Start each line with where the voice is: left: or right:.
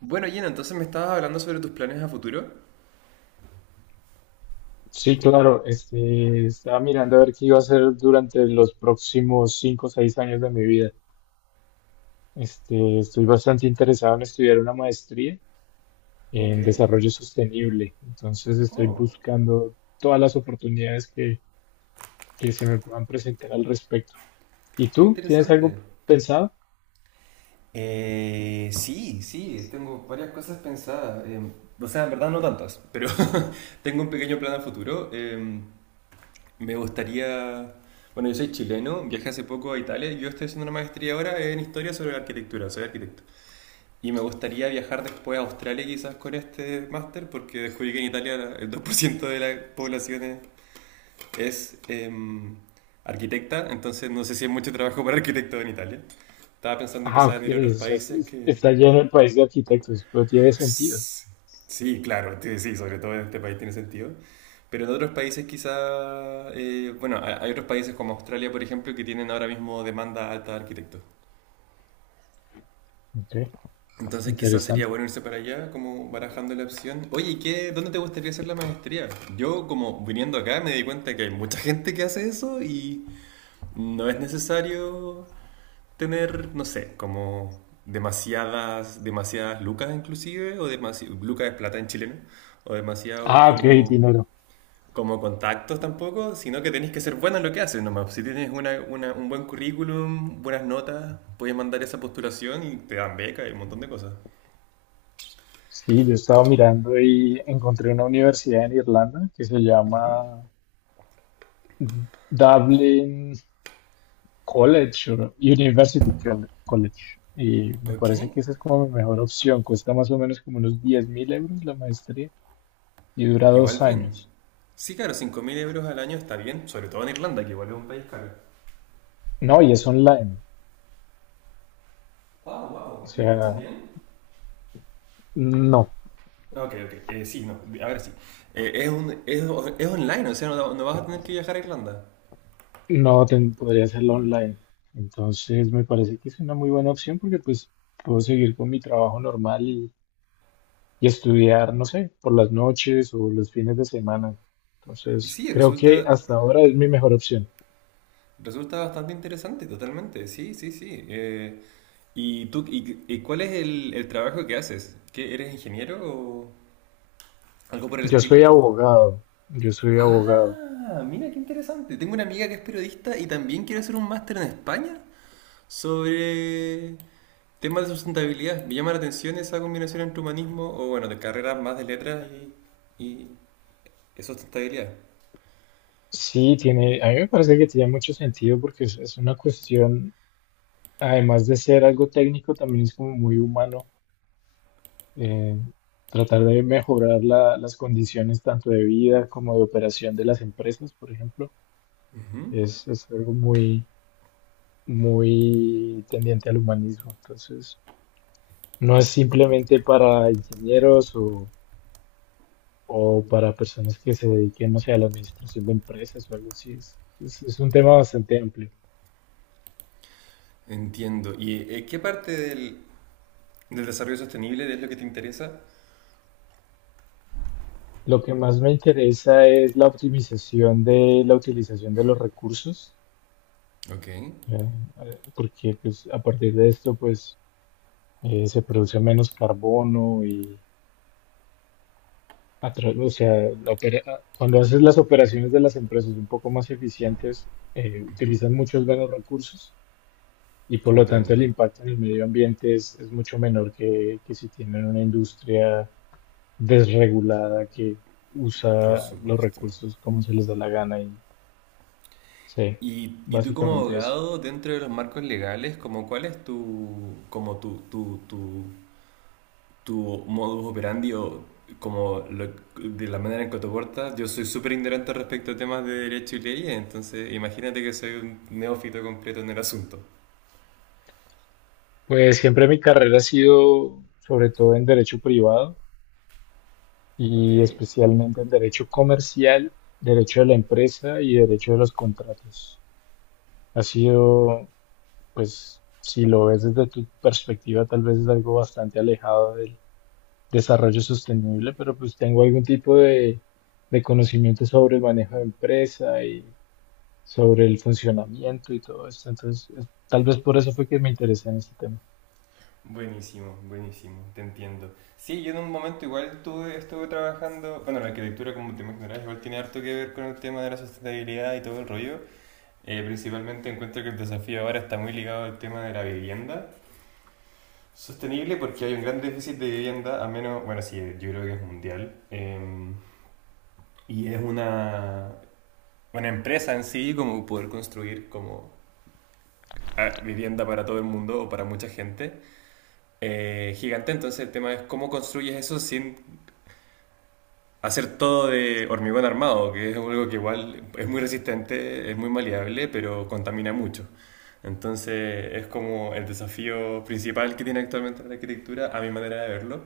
right: Bueno, Gina, entonces me estabas hablando sobre tus planes a futuro.
left: Sí, claro, estaba mirando a ver qué iba a hacer durante los próximos 5 o 6 años de mi vida. Estoy bastante interesado en estudiar una maestría
right: Ok.
left: en desarrollo sostenible, entonces estoy
right: Oh,
left: buscando todas las oportunidades que se me puedan presentar al respecto. ¿Y
right: qué
left: tú? ¿Tienes algo
right: interesante.
left: pensado?
right: Sí, sí, tengo varias cosas pensadas. O sea, en verdad no tantas, pero tengo un pequeño plan a futuro. Me gustaría... Bueno, yo soy chileno, viajé hace poco a Italia y yo estoy haciendo una maestría ahora en historia sobre la arquitectura, soy arquitecto. Y me gustaría viajar después a Australia quizás con este máster porque descubrí que en Italia el 2% de la población es arquitecta, entonces no sé si hay mucho trabajo para arquitectos en Italia. Estaba pensando
left: Ah,
right: quizás
left: ok,
right: en ir a otros países que...
left: está lleno el país de arquitectos, pero tiene sentido.
right: Sí, claro, sí, sobre todo en este país tiene sentido. Pero en otros países quizá... bueno, hay otros países como Australia, por ejemplo, que tienen ahora mismo demanda alta de arquitectos.
left: Ok,
right: Entonces quizás sería
left: interesante.
right: bueno irse para allá, como barajando la opción. Oye, ¿qué, dónde te gustaría hacer la maestría? Yo como viniendo acá me di cuenta que hay mucha gente que hace eso y no es necesario tener, no sé, como demasiadas lucas inclusive, o demasi lucas es plata en chileno, o demasiados
left: Ah, ok,
right: como,
left: dinero.
right: como contactos tampoco, sino que tenés que ser buena en lo que haces nomás. Si tienes un buen currículum, buenas notas, puedes mandar esa postulación y te dan beca y un montón de cosas.
left: Sí, yo estaba mirando y encontré una universidad en Irlanda que se llama Dublin College o University College. Y me
right: Ok,
left: parece que esa es como mi mejor opción. Cuesta más o menos como unos 10.000 euros la maestría y dura
right: igual
left: dos
right: bien.
left: años.
right: Sí, claro, 5.000 euros al año está bien, sobre todo en Irlanda, que igual es un país caro.
left: No, y es online.
right: Wow,
left: O
right: wow, ¿me escuchas
left: sea,
right: bien?
left: no,
right: Ok, ok. Sí, no, ahora sí. Es es online, o sea, no, no vas a tener que viajar a Irlanda.
left: podría hacerlo online. Entonces me parece que es una muy buena opción porque pues puedo seguir con mi trabajo normal y estudiar, no sé, por las noches o los fines de semana.
right: Y
left: Entonces,
right: sí,
left: creo que hasta ahora es mi mejor opción.
right: resulta bastante interesante, totalmente. Sí, sí, sí. ¿Y tú, y cuál es el trabajo que haces? ¿Qué, eres ingeniero o algo por el
left: Yo
right: estilo?
left: soy abogado, yo soy abogado.
right: Ah, mira qué interesante. Tengo una amiga que es periodista y también quiere hacer un máster en España. Sobre temas de sustentabilidad, me llama la atención esa combinación entre humanismo o, bueno, de carreras más de letras y, y y sustentabilidad.
left: Sí, tiene, a mí me parece que tiene mucho sentido porque es una cuestión, además de ser algo técnico, también es como muy humano, eh, tratar de mejorar las condiciones tanto de vida como de operación de las empresas, por ejemplo, es algo muy, muy tendiente al humanismo. Entonces, no es simplemente para ingenieros o, para personas que se dediquen, no sé, a la administración de empresas o algo así. Es un tema bastante amplio.
right: Entiendo. ¿Y qué parte del desarrollo sostenible es lo que te interesa?
left: Lo que más me interesa es la optimización de la utilización de los recursos,
right: Ok,
left: ¿ya? Porque pues, a partir de esto pues, se produce menos carbono y, o sea, cuando haces las operaciones de las empresas un poco más eficientes, utilizan muchos menos recursos. Y por lo tanto
right: comprendo,
left: el impacto en el medio ambiente es mucho menor que, si tienen una industria desregulada que
right: por
left: usa los
right: supuesto.
left: recursos como se les da la gana y sí,
right: ¿Y tú como
left: básicamente eso.
right: abogado, dentro de los marcos legales, como cuál es tu, como tu modus operandi o como lo- de la manera en que te portas. Yo soy súper ignorante respecto a temas de derecho y leyes, entonces imagínate que soy un neófito completo en el asunto.
left: Pues siempre mi carrera ha sido sobre todo en derecho privado
right: Ok.
left: y especialmente en derecho comercial, derecho de la empresa y derecho de los contratos. Ha sido, pues, si lo ves desde tu perspectiva, tal vez es algo bastante alejado desarrollo sostenible, pero pues tengo algún tipo de, conocimiento sobre el manejo de empresa y sobre el funcionamiento y todo esto. Entonces, tal vez por eso fue que me interesé en este tema.
right: Buenísimo, buenísimo, te entiendo. Sí, yo en un momento igual tuve, estuve trabajando, bueno, la arquitectura como te imaginarás igual tiene harto que ver con el tema de la sustentabilidad y todo el rollo. Principalmente encuentro que el desafío ahora está muy ligado al tema de la vivienda sostenible porque hay un gran déficit de vivienda, a menos, bueno, sí, yo creo que es mundial. Y es una empresa en sí, como poder construir como ah, vivienda para todo el mundo o para mucha gente gigante. Entonces el tema es cómo construyes eso sin hacer todo de hormigón armado, que es algo que igual es muy resistente, es muy maleable, pero contamina mucho. Entonces es como el desafío principal que tiene actualmente la arquitectura, a mi manera de verlo.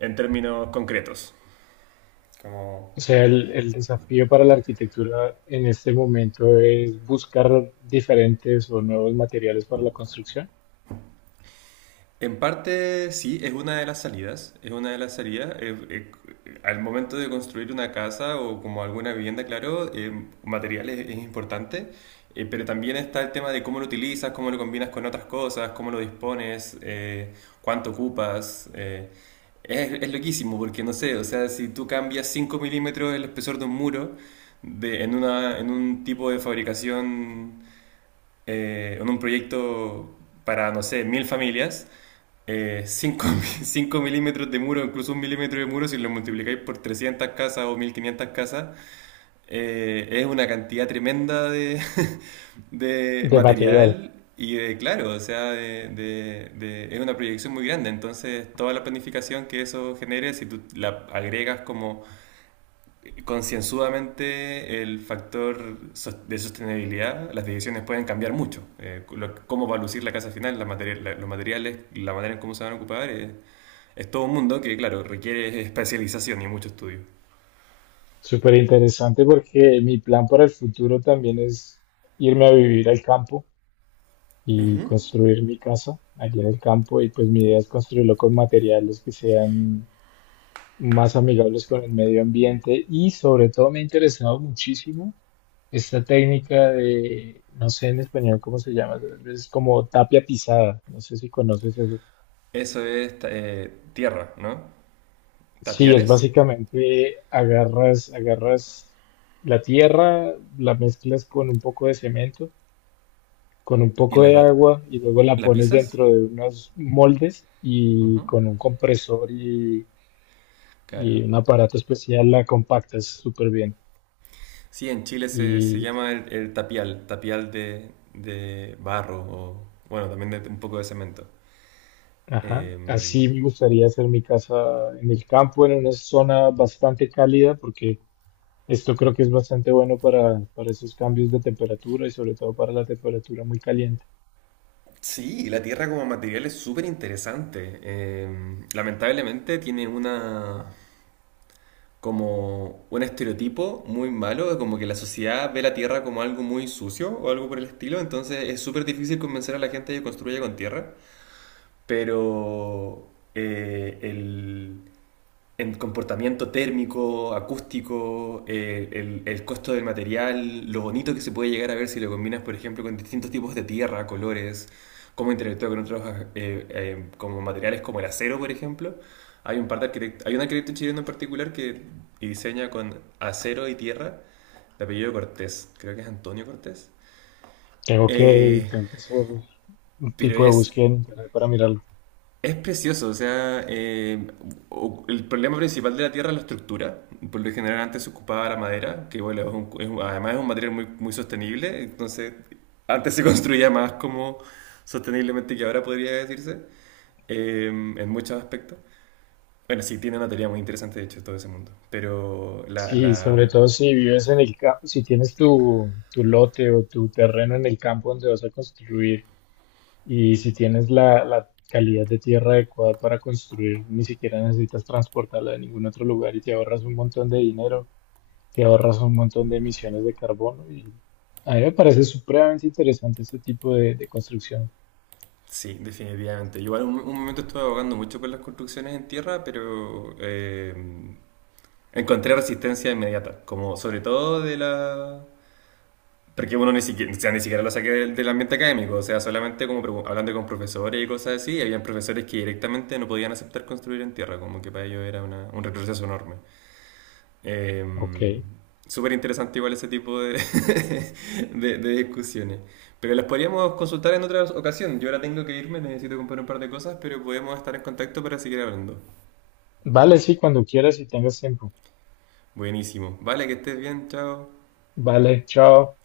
right: En términos concretos. Como...
left: O sea, el, desafío para la arquitectura en este momento es buscar diferentes o nuevos materiales para la construcción
right: En parte sí, es una de las salidas, es una de las salidas. Al momento de construir una casa o como alguna vivienda, claro, materiales es importante, pero también está el tema de cómo lo utilizas, cómo lo combinas con otras cosas, cómo lo dispones, cuánto ocupas. Es loquísimo porque no sé, o sea, si tú cambias 5 milímetros el espesor de un muro en un tipo de fabricación en un proyecto para, no sé, 1.000 familias, 5 milímetros de muro, incluso 1 milímetro de muro, si lo multiplicáis por 300 casas o 1.500 casas, es una cantidad tremenda de, de
left: de material.
right: material y de, claro, o sea, es una proyección muy grande. Entonces, toda la planificación que eso genere, si tú la agregas como concienzudamente el factor sos- de sostenibilidad, las decisiones pueden cambiar mucho. Cómo va a lucir la casa final, los materiales, la manera en cómo se van a ocupar, es todo un mundo que, claro, requiere especialización y mucho estudio.
left: Súper interesante porque mi plan para el futuro también es irme a vivir al campo y construir mi casa allí en el campo. Y pues mi idea es construirlo con materiales que sean más amigables con el medio ambiente y sobre todo me ha interesado muchísimo esta técnica de, no sé en español cómo se llama, es como tapia pisada, no sé si conoces eso.
right: Eso es tierra, ¿no?
left: Sí, es
right: Tapiales
left: básicamente agarras la tierra, la mezclas con un poco de cemento con un
right: y
left: poco de agua y luego la
right: la
left: pones
right: pisas.
left: dentro de unos moldes y
right: Ujú,
left: con un compresor y,
right: claro.
left: un aparato especial la compactas súper bien.
right: Sí, en Chile se
left: Y
right: llama el tapial, tapial de barro o, bueno, también de, un poco de cemento.
left: ajá,
right: Em,
left: así me gustaría hacer mi casa en el campo, en una zona bastante cálida, porque esto creo que es bastante bueno para, esos cambios de temperatura y sobre todo para la temperatura muy caliente.
right: Sí, la Tierra como material es súper interesante. Lamentablemente tiene una como un estereotipo muy malo, de como que la sociedad ve la Tierra como algo muy sucio o algo por el estilo, entonces es súper difícil convencer a la gente de que construya con tierra. Pero eh, el, en comportamiento térmico, acústico, el costo del material, lo bonito que se puede llegar a ver si lo combinas, por ejemplo, con distintos tipos de tierra, colores, cómo interactúa con otros como materiales como el acero, por ejemplo. Hay un arquitecto chileno en particular que diseña con acero y tierra, de apellido Cortés, creo que es Antonio Cortés.
left: Tengo que,
right: Eh,
left: tengo que hacer un
right: pero
left: tipo de
right: es
left: búsqueda en internet para mirarlo.
right: Es precioso, o sea, el problema principal de la tierra es la estructura. Por lo general antes se ocupaba la madera, que bueno, además es un material muy, muy sostenible, entonces antes se construía más como sosteniblemente que ahora podría decirse, en muchos aspectos. Bueno, sí, tiene una teoría muy interesante de hecho todo ese mundo, pero
left: Sí, sobre todo si vives en el campo, si tienes tu, lote o tu terreno en el campo donde vas a construir y si tienes la, calidad de tierra adecuada para construir, ni siquiera necesitas transportarla de ningún otro lugar y te ahorras un montón de dinero, te ahorras un montón de emisiones de carbono y a mí me parece supremamente interesante este tipo de, construcción.
right: sí, definitivamente. Yo igual un momento estuve abogando mucho por las construcciones en tierra, pero... Encontré resistencia inmediata, como sobre todo de la... Porque uno ni siquiera, o sea, ni siquiera lo saqué del ambiente académico, o sea, solamente como pregun- hablando con profesores y cosas así, y habían profesores que directamente no podían aceptar construir en tierra, como que para ellos era una- un retroceso enorme. Eh,
left: Ok,
right: Súper interesante igual ese tipo de, de discusiones. Pero las podríamos consultar en otra ocasión. Yo ahora tengo que irme, necesito comprar un par de cosas, pero podemos estar en contacto para seguir hablando.
left: vale, sí, cuando quieras y tengas tiempo.
right: Buenísimo. Vale, que estés bien, chao.
left: Vale, chao.